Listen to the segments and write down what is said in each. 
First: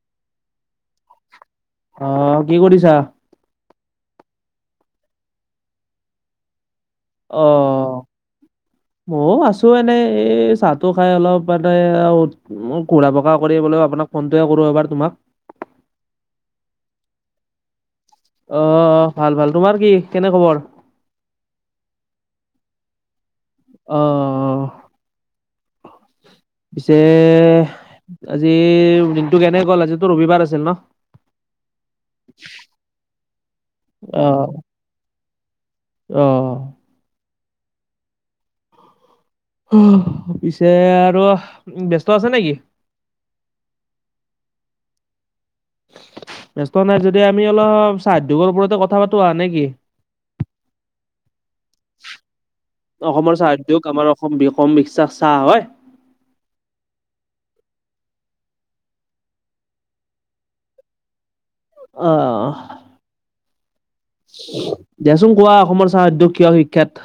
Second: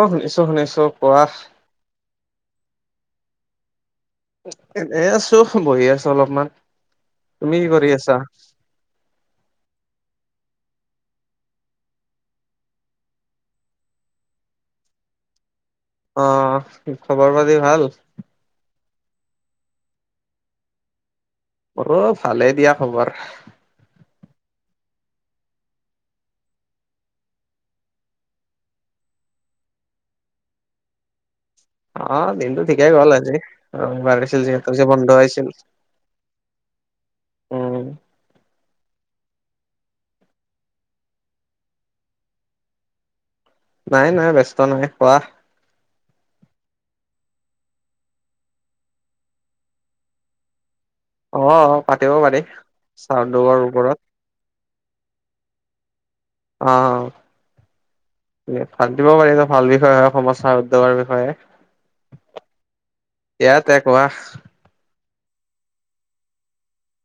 অ'! শুনিছোঁ, শুনিছোঁ। কোৱা? অ'! কি কৰিছা? এনে আছোঁ, বহি আছোঁ অলপমান। তুমি কি কৰি আছা? মইয়ো আছোঁ, এনেই। এই, চাহটো খাই অলপ মানে, আৰু [unintelligible] কৰিবলে, আপোনাক ফোনটোৱে কৰোঁ, এবাৰ তোমাক। অ'! খবৰ পাতি ভাল? অ'! ভাল, ভাল। তোমাৰ কি, কেনে খবৰ? অ'! ভালে দিয়া, খবৰ। অ'! পিছে, আজি দিনটো, কেনে গ'ল? আজিতো ৰবিবাৰ আছিল ন'? অ'! দিনটো ঠিকেই গ'ল, আজি। ৰং বাঢ়িছিল অ', যিহেতু, বন্ধ হৈছিল। অ'! অ'! পিছে আৰু ব্যস্ত আছে নেকি? নাই, নাই, ব্যস্ত নাই। কোৱা? ব্যস্ত নাই যদি, আমি অলপ, চাহ উদ্যোগৰ ওপৰতে, কথা পাতোঁ, আও নেকি? অ'! পাতিব পাৰি। অসমৰ চাহ উদ্যোগৰ উদ্যোগ, ওপৰত আমাৰ অসম, অসম বিশ্বাস চাহ হয়। অ'! পাতিব পাৰিলে, ভাল বিষয়ে, অসমৰ চাহ উদ্যোগৰ বিষয়ে। অ'! ইয়াতে, কোৱা? দিয়াচোন, কোৱা? অসমৰ চাহ উদ্যোগ কিয় বিখ্যাত?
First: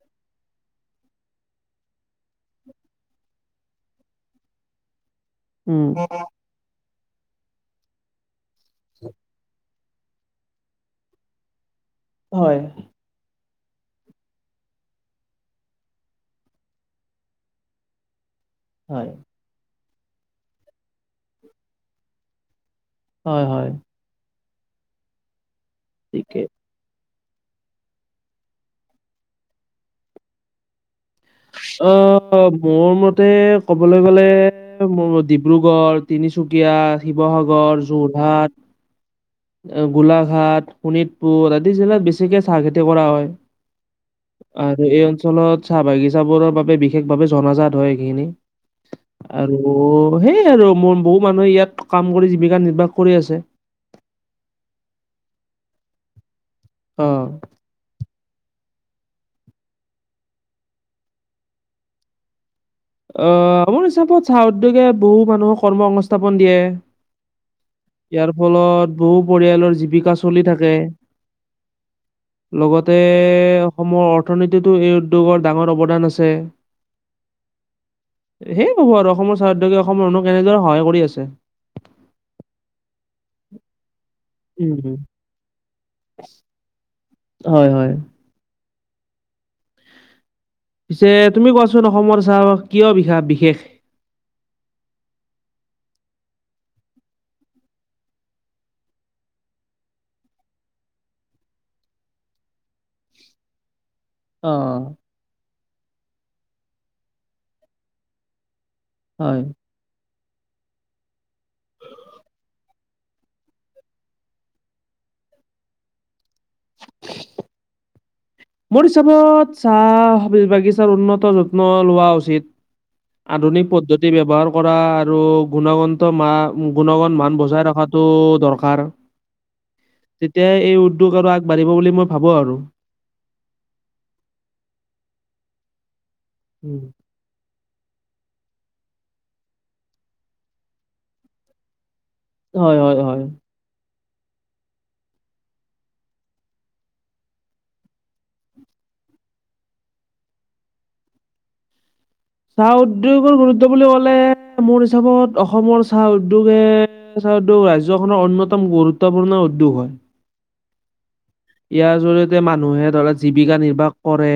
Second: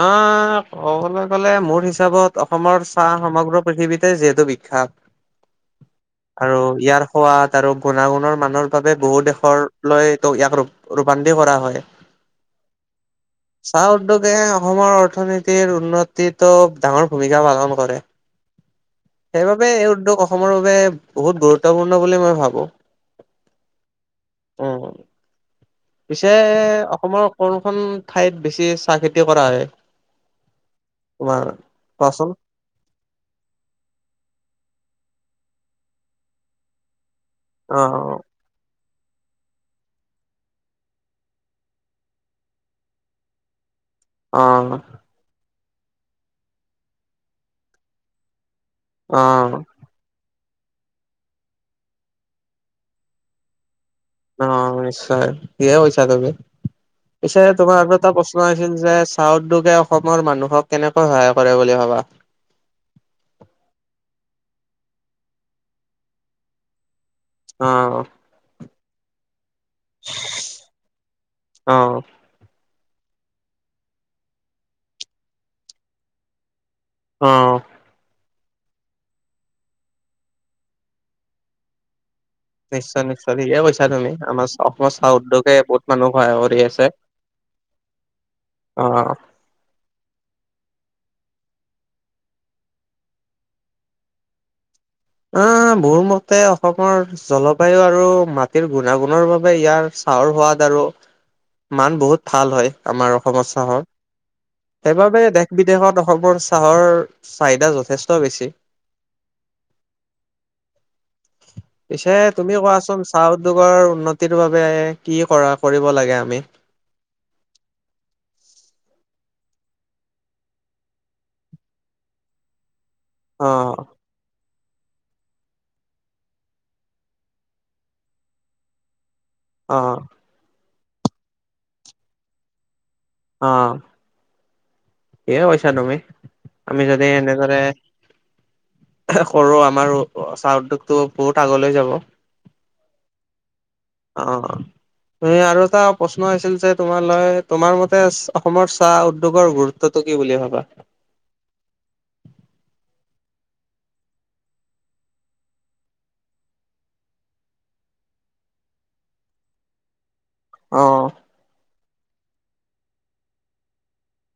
অ'! ক'বলৈ গ'লে, মোৰ হিচাপত, অসমৰ চাহ সমগ্ৰ পৃথিৱীতে, যিহেতু বিখ্যাত। উম! [unintelligible] আৰু ইয়াৰ সোৱাদ আৰু গুণাগুণৰ মানৰ বাবে, বহু দেশৰ লৈ তো ইয়াক, [unintelligible] ৰূপান্তি কৰা হয়। হয়! চাহ উদ্যোগ। অসমৰ অৰ্থনীতিৰ উন্নতিতো, ডাঙৰ ভূমিকা পালন কৰে। হয়! সেইবাবে, এই উদ্যোগ অসমৰ বাবে, বহুত গুৰুত্বপূৰ্ণ বুলি মই ভাবোঁ। হয়, হয়। উম উম, পিছে ঠিকে অসমৰ কোনখন ঠাইত বেছি চাহ খেতি কৰা হয়? তোমাৰ? কোৱাচোন অহ মোৰ মতে কবলৈ গলে মোৰ ডিব্ৰুগড়, তিনিচুকীয়া শিৱসাগৰ, অ', যোৰহাট, গোলাঘাট, শোণিতপুৰ আদি জেগাত বেছিকে চাহ খেতি কৰা হয়। অ', আৰু এই অঞ্চলত চাহ বাগিচাবোৰৰ বাবে বিশেষভাৱে জনাজাত হয়, এইখিনি অ', অ', আৰু সেই আৰু বহু মানুহে ইয়াত কাম কৰি জীৱিকা নিৰ্বাহ কৰি আছে। অহ নিশ্চয় ঠিকে কৈছা তুমি, অ। পিছে তোমাৰ আৰু এটা প্ৰশ্ন আছিল যে চাহ উদ্যোগে অসমৰ মানুহক কেনেকৈ সহায় কৰে বুলি ভাবা? আহ, মোৰ হিচাপত চাহ উদ্যোগে বহু মানুহক কৰ্ম সংস্থাপন দিয়ে। অহ ইয়াৰ ফলত বহু পৰিয়ালৰ জীৱিকা চলি থাকে। অ', লগতে অসমৰ অৰ্থনীতিতো এই উদ্যোগৰ ডাঙৰ অৱদান আছে। অহ সেই হব আৰু অসমৰ চাহ উদ্যোগিয় অসমৰ মানুহক এনেদৰে সহায় কৰি আছে। নিশ্চয় নিশ্চয়, ঠিকে কৈছা তুমি আমাৰ অসমৰ উম, চাহ উদ্যোগে বহুত মানুহ সহায় কৰি আছে। হয় হয়। অহ, অহ পিছে তুমি কোৱাচোন অসমত চাহ কিয় বিশ বিশেষ অ মোৰ মতে অসমৰ জলবায়ু আৰু মাটিৰ গুণাগুণৰ বাবে ইয়াৰ চাহৰ সোৱাদ আৰু মান বহুত ভাল হয়। আমাৰ অসমৰ চাহৰ অ', সেইবাবে দেশ বিদেশত অসমৰ চাহৰ চাহিদা যথেষ্ট বেছি। হয়। পিছে তুমি কোৱাচোন চাহ উদ্যোগৰ উন্নতিৰ বাবে কি কৰা কৰিব লাগে আমি? মোৰ হিচাপত চাহ বাগিচাৰ উন্নত যত্ন লোৱা উচিত। আধুনিক অ', প্ৰদ্ধতি ব্যৱহাৰ কৰা আৰু গুণগন্ত মা গুণগত মান বজাই ৰখাটো দৰকাৰ। অহ, অহ তেতিয়া এই উদ্যোগ আৰু আগবাঢ়িব বুলি মই ভাবো আৰু অহ ঠিকেই কৈছা তুমি, উম। আমি যদি এনেদৰে সৰু আমাৰো চাহৰ উদ্যোগটো বহুত আগলৈ যাব। হয় হয় হয়। অহ আৰু এটা প্ৰশ্ন আছিল যে তোমালৈ তোমাৰ মতে অসমৰ চাহ উদ্যোগৰ গুৰুত্ব গুৰুত্বটো কি বুলি ভাবা? চাহ উদ্যোগৰ গুৰুত্ব বুলি কলে মোৰ হিচাপত অসমৰ চাহ উদ্যোগে উদ্যোগ ৰাজ্যখনৰ অন্যতম গুৰুত্বপূৰ্ণ উদ্যোগ হয়। অহ, অহ ইয়াৰ জৰিয়তে মানুহে ধৰা জীৱিকা নিৰ্বাহ কৰে।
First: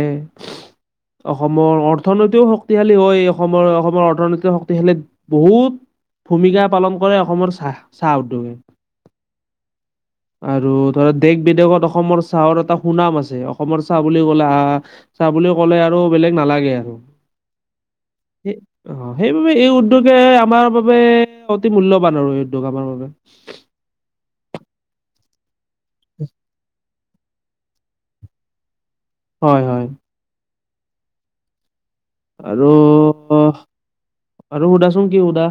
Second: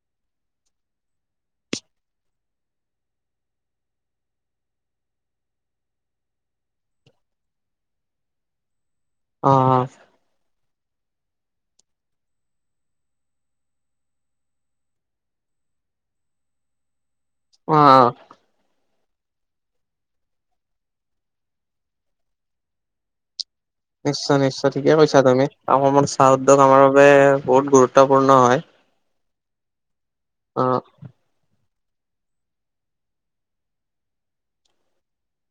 অসমৰ অৰ্থনৈতিও শক্তিশালী হয়। অসমৰ অসমৰ অৰ্থনৈতিক শক্তিশালী বহুত ভূমিকা পালন কৰে। অসমৰ চাহ চাহ উদ্যোগে অহ, অহ আৰু ধৰা দেশ বিদেশত অসমৰ চাহৰ এটা সুনাম আছে অসমৰ চাহ বুলি কলে আহ চাহ বুলি কলে আৰু বেলেগ নালাগে আৰু অহ সেই অহ অ সেইবাবে এই উদ্যোগে আমাৰ বাবে অতি মূল্যবান আৰু এই উদ্যোগ আমাৰ বাবে। নিশ্চয় নিশ্চয় ঠিকে কৈছা তুমি অকমান চাহ উদ্যোগ আমাৰ বাবে বহুত গুৰুত্বপূৰ্ণ হয়। হয় হয়। অঁ আৰু আৰু সুদাচোন কি সুদা।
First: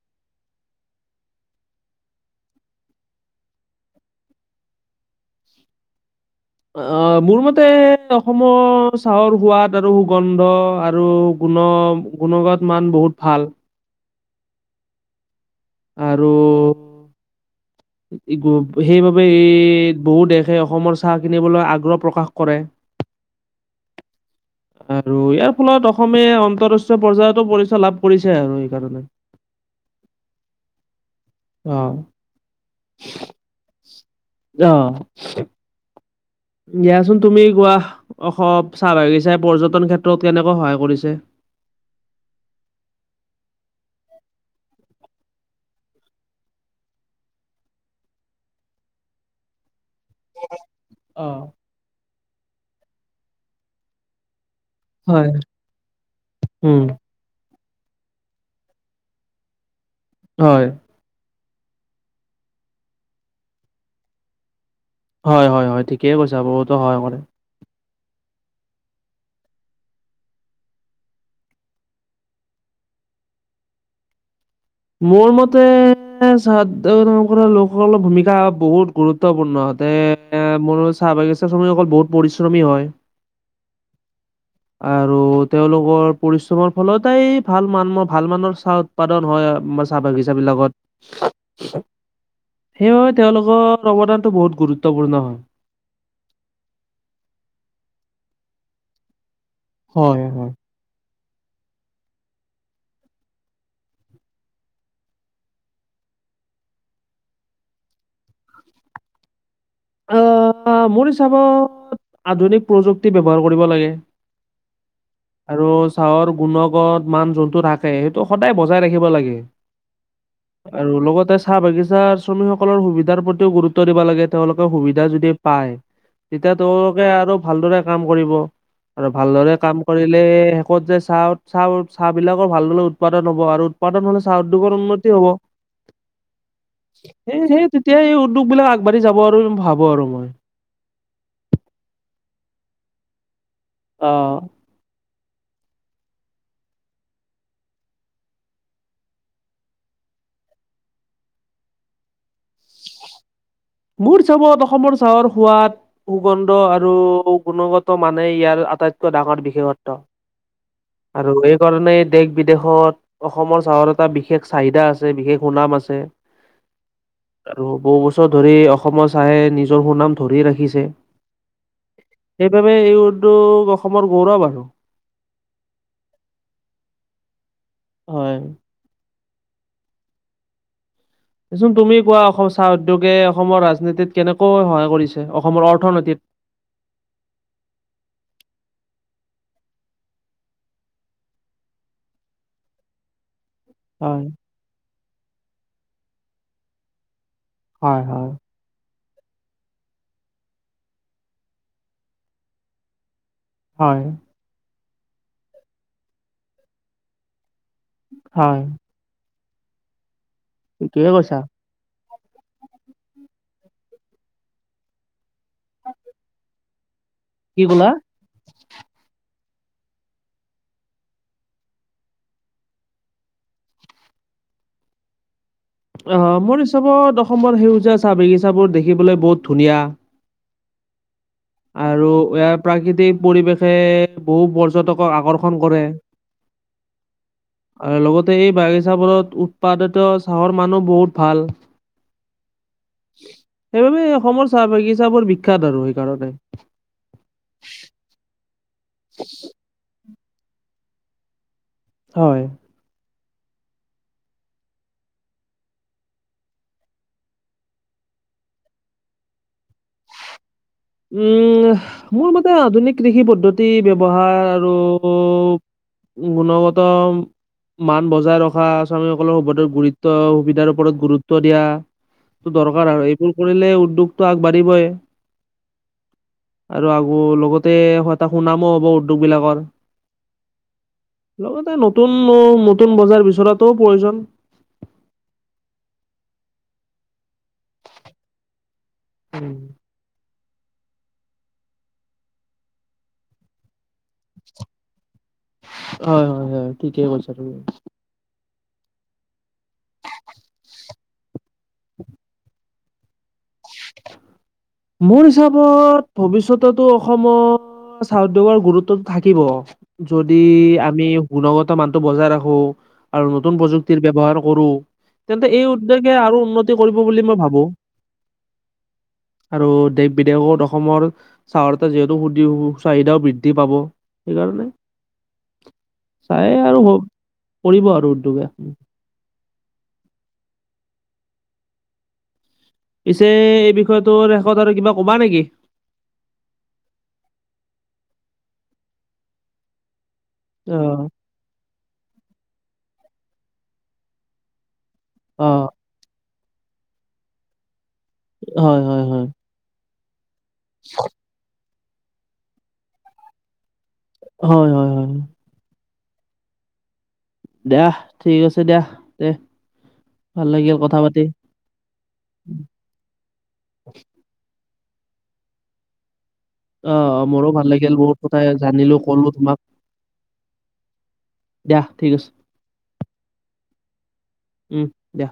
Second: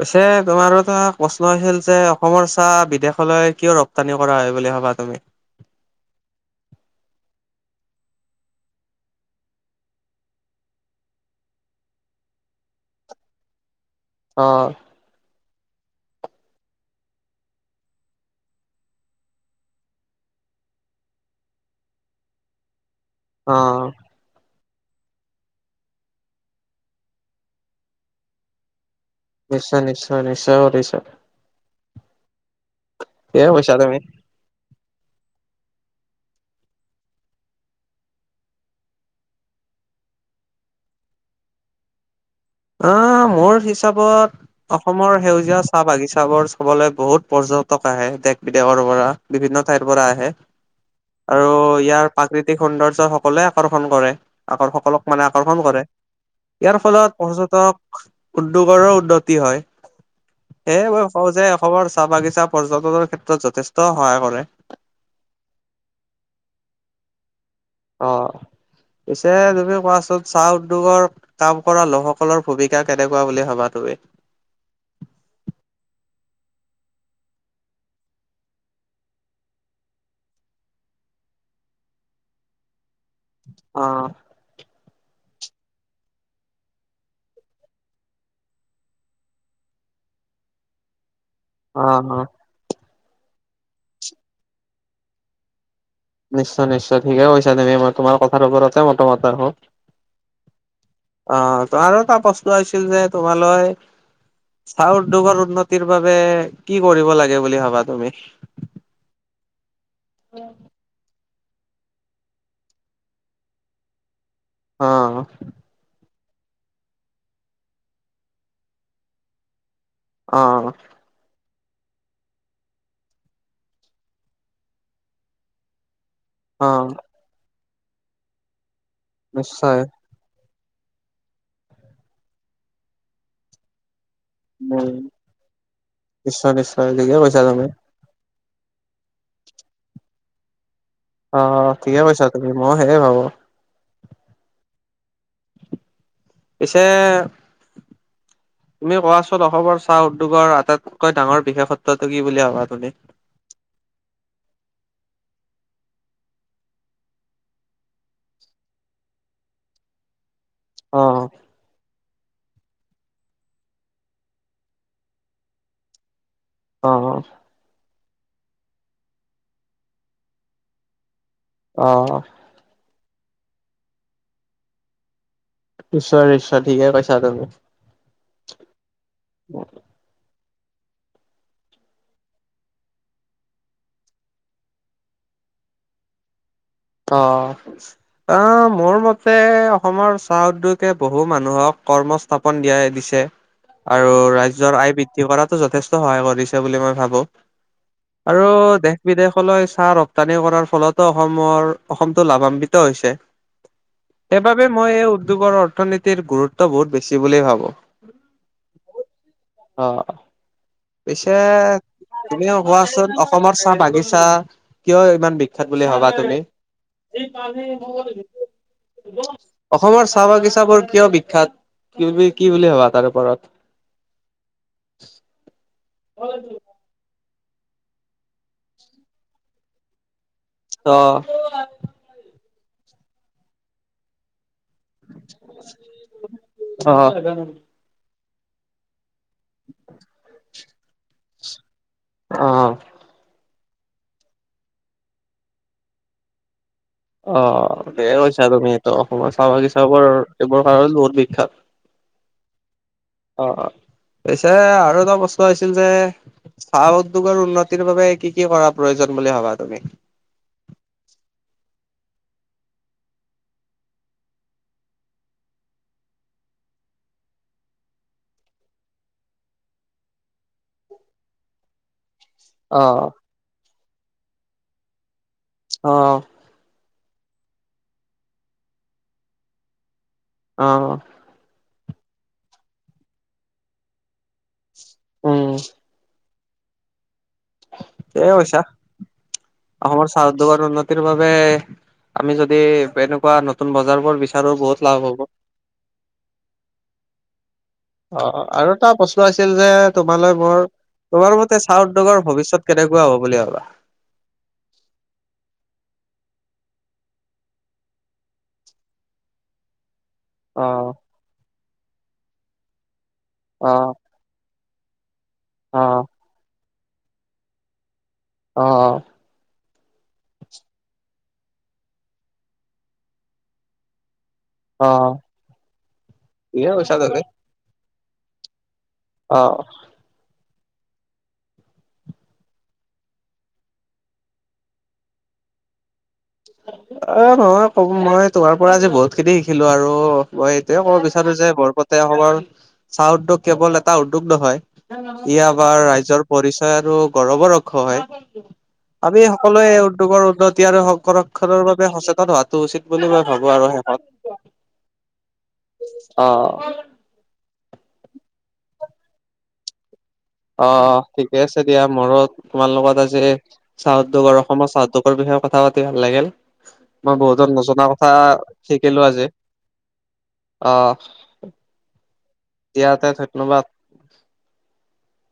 পাছে তোমাৰো এটা প্ৰশ্ন হৈছিল যে অসমৰ চাহ বিদেশলৈ কিয় ৰপ্তানি কৰা হয় বুলি ভাবা তুমি? অঁ মোৰ মতে অসমৰ চাহৰ সোৱাদ আৰু সুগন্ধ আৰু গুণ। গুণগত মান বহুত ভাল। অঁ আৰু সেইবাবে ই বহু দেশে অসমৰ চাহ কিনিবলৈ আগ্ৰহ প্ৰকাশ কৰে। অঁ আৰু ইয়াৰ ফলত অসমে আন্তৰাষ্ট্ৰীয় পৰ্যয়ায়তো পৰিচয় লাভ কৰিছে আৰু সেইকাৰণে। নিশ্চয় নিশ্চয় নিশ্চয় নিশ্চয়। অঁ ঠিকেই কৈছা তুমি। অঁ দিয়াচোন তুমি কোৱা অসম চাহ বাগিচাই পৰ্যটন ক্ষেত্ৰত কেনেকৈ সহায় কৰিছে। অঁ মোৰ হিচাপত। অসমৰ সেউজীয়া চাহ বাগিচাবোৰ চাবলৈ বহুত পৰ্যটক আহে। দেশ বিদেশৰ পৰা। বিভিন্ন ঠাইৰ পৰা আহে। [inaudible] আৰু ইয়াৰ প্ৰাকৃতিক সৌন্দৰ্য সকলোৱে আকৰ্ষণ কৰে। আকৰ্ষক- সকলক মানে হয় আকৰ্ষণ কৰে, ইয়াৰ উম ফলত পৰ্যটক উদ্যোগৰো উন্নতি হয়। হয়। এই মই কওঁ যে এ অসমৰ চাহ বাগিচা পৰ্যটনৰ ক্ষেত্ৰত যথেষ্ট সহায় কৰে। হয় হয় হয় ঠিকেই কৈছা বহুতো সহায় কৰে। অঁ, পিছে তুমি কোৱাচুন চাহ উদ্যোগৰ- কাম কৰা লোকসকলৰ ভূমিকা কেনেকুৱা বুলি ভাবা তুমি? মোৰ মতে- চাদ কৰা লোকসকলৰ ভূমিকা বহুত গুৰুত্বপূৰ্ণ হতে- এ মোৰো চাহ বাগিচাৰ শ্ৰমিক সকল বহুত পৰিশ্ৰমী হয়। অঁ [inaudible] আৰু তেওঁলোকৰ পৰিশ্ৰমৰ ফলতই ভাল মান ভাল মানৰ চাহ উৎপাদন হয়। অসমৰ চাহ বাগিছা বিলাকত। অ অ সেইবাবে তেওঁলোকৰ অৱদানতটো বহুত গুৰুত্বপূৰ্ণ হয়। নিশ্চয় নিশ্চয় ঠিকেই কৈছা তুমি। মই তোমাৰ কথাৰ ওপৰতে মতামত। হয় হয়। অঁ, আৰু এটা প্ৰশ্ন আছিল যে তোমালৈ- চাহ উদ্যোগৰ উন্নতিৰ বাবে কি কৰিব লাগে বুলি ভাবা তুমি? আহঁ মোৰ হিচাপত আধুনিক প্ৰযুক্তি ব্যৱহাৰ কৰিব লাগে। অ আৰু চাহৰ গুণগত মান যোনটো থাকে সেইটো সদায় বজাই ৰাখিব লাগে। অ আৰু লগতে চাহ বাগিচা শ্ৰমিকসকলৰ সুবিধাৰ প্ৰতিও গুৰুত্ব দিব লাগে তেওঁলোকে। সুবিধা যদি পায় তেতিয়া অ তেওঁলোকে আৰু ভালদৰে কাম কৰিব। আৰু ভালদৰে নিশ্চয় কাম কৰিলে শেষত যে চাহ চাহ চাহবিলাকৰ ভালদৰে উৎপাদন হ'ব আৰু। পতন হ'লে চাহ উদ্যোগৰ উম উন্নতি হব। নিশ্চয় নিশ্চয় ঠিকে সেই কৈছা তুমি সেই- এতিয়া এই উদ্যোগবিলাক আগবাঢ়ি যাব আৰু ভাবো আৰু মই। অঁ ঠিকে কৈছা তুমি মই সেয়ে ভাবো- অ পিছে [inaudible] তুমি কোৱাচোন অসমৰ চাহ উদ্যোগৰ আটাইতকৈ ডাঙৰ বিশেষত্বটো কি বুলি ভাবা তুমি? মোৰ হিচাপত অসমৰ চাহৰ সোৱাদ সুগন্ধ আৰু গুণগত মানে ইয়াৰ আটাইতকৈ ডাঙৰ বিশেষত্ব। অ আৰু এই কাৰনেই দেশ বিদেশত অসমৰ চাহত এটা বিশেষ চাহিদা আছে, বিশেষ সুনাম আছে। অ আৰু বহু বছৰ ধৰি অসমৰ চাহে নিজৰ সুনাম ধৰি ৰাখিছে। অ সেইবাবে এই উদ্যোগ অসমৰ গৌৰৱ আৰু। নিশ্বয় নিশ্বয় ঠিকে কৈছা তুমি। হয়। দেচোন তুমি কোৱা অসম চাহ উদ্যোগে অসমৰ ৰাজনীতিত কেনেকৈ সহায় কৰিছে অসমৰ অৰ্থনীতিত? অ আহ মোৰ মতে অসমৰ চাহ উদ্যোগে বহু মানুহক কৰ্ম স্থাপন দিয়াই দিছে। আৰু হয় ৰাজ্যৰ আয় বৃদ্ধি কৰাতো যথেষ্ট সহায় কৰিছে বুলি মই ভাবোঁ। হয় হয় আৰু দেশ বিদেশলৈ চাহ ৰপ্তানি কৰাৰ ফলতো অসমৰ', অসমটো লাভান্বিত হৈছে', হয়', সেইবাবে মই এই উদ্যোগৰ অৰ্থনীতিৰ গুৰুত্ব বহুত বেছি বুলিয়েই ভাবোঁ', হয়', অ ঠিকেই পিছে কৈছা তুমি কোৱাচোন অসমৰ চাহ বাগিচা কিয় ইমান বিখ্যাত বুলি ভাবা তুমি? কি কলা অসমৰ চাহ বাগিচাবোৰ কিয় বিখ্যাত? তুমি কি বুলি ভাবা তাৰে ওপৰত? [inaudible] অ মোৰ হিচাপত অসমত সেউজীয়া চাহ বাগিচাবোৰ দেখিবলৈ বহুত ধুনীয়া। অ আৰু ইয়াৰ প্ৰাকৃতিক পৰিৱেশে বহুত বৰ পৰ্যটকৰ আকৰ্ষণ কৰে। অ অ আৰু লগতে এই বাগিচাবোৰত উৎপাদিত চাহৰ মানো বহুত ভাল', অ', সেইবাবে অসমৰ চাহ বাগিচাবোৰ বিখ্যাত আৰু সেইকাৰণে', অ', ভালে কৈছা তুমি ত অসমৰ চাহ বাগিচাবোৰ এইবোৰৰ কাৰণে বহুত বিখ্যাত', হয়', অ', পিছে আৰু এটা বস্তু আহিছিল যে? চাহ উদ্যোগৰ উন্নতিৰ বাবে কি কি কৰা প্ৰয়োজন বুলি ভাবা তুমি? উম', মোৰ মতে আধুনিক কৃষি পদ্ধতি ব্যৱহাৰ আৰু', গুণগত', মান বজাই ৰখা, শ্ৰমিকসকলৰ ওপৰত গুৰুত্ব, সুবিধাৰ ওপৰত গুৰুত্ব দিয়া', হেতু দৰকাৰ অ', আৰু এইবোৰ কৰিলে উদ্যোগটো আগবাঢ়িবই', অ', আৰু আকৌ লগতে এটা সুনামো হ'ব উদ্যোগবিলাকৰ', অ', অ', লগতে নতুন মৌ নতুন বজাৰ বিচৰাটোও প্ৰয়োজন', অ', ঠিকে কৈছা, অসমৰ চাহ উদ্যোগৰ উন্নতিৰ বাবে', আমি যদি এনেকুৱা নতুন বজাৰ বোৰ বিচাৰোঁ বহুত লাভ হ'ব', হয় মনয যায় ঠিকে কৈছা তুমি অ আৰু এটা প্ৰশ্ন আছিল যে তোমালৈ মোৰ। তোমাৰ মতে চাহ উদ্যোগৰ ভৱিষ্যত কেনেকুৱা হ'ব বুলি ভাবা। মোৰ হিচাপত ভৱিষ্যততো অসমত চাহ উদ্যোগৰ গুৰুত্বটো থাকিব। যদি অ', আমি গুণগত মানটো বজাই ৰাখো। আৰু নতুন অ', প্ৰযুক্তিৰ ব্যৱহাৰ কৰোঁ তেন্তে এই অ', উদ্বগে আৰু উন্নতি কৰিব বুলি মই ভাবো। অ অ, আৰু দেশ বিদেশত অসমৰ, চাহৰ যিহেতু সু চাহিদাও বৃদ্ধি পাব সেইকাৰণে। অ', চাহে ঠিকে আৰু কৈছা বহুত তুমি। কৰিব আৰু উদ্যোগে, অ অ, পিছে এই বিষয়টোৰ শেষত আৰু কিবা কবা নেকি। এ নহয় কম মই তোমাৰ পৰা আজি বহুত খিনি শিকিলোঁ আৰু মই এতিয়াও ক'ব অ', বিচাৰোঁ যে বৰপেতা অসমৰ চাহ উদ্যোগ কেৱল এটা উদ্যোগ নহয়। ই অ', আমাৰ ৰাইজৰ পৰিচয় আৰু গৌৰৱৰ ক্ষণ হয়। হয় হয় আমি হয়। সকলোৱে এই উদ্যোগৰ উন্নতি আৰু সংৰক্ষণৰ বাবে সচেতন হোৱাটো উচিত বুলি মই ভাবোঁ আৰু শেষত হয় হয় হয়, অ, দা ঠিক আছে দিয়া দে ভাল অ লাগিল কথা পাতি। ঠিকে আছে দিয়া মোৰো তোমাৰ লগত আজি চাহ উদ্যোগৰ অসমৰ চাহ উদ্যোগৰ বিষয়ে কথা পাতি ভাল লাগিল। মই অ', বহুত মোৰো ভাল নজনা লাগিল কথা বহুত কথাই জানিলো শিকিলোঁ আজি ক'লো তোমাক আহ দিয়া ঠিক আছে। ইয়াতে ধন্যবাদ। উম দিয়া।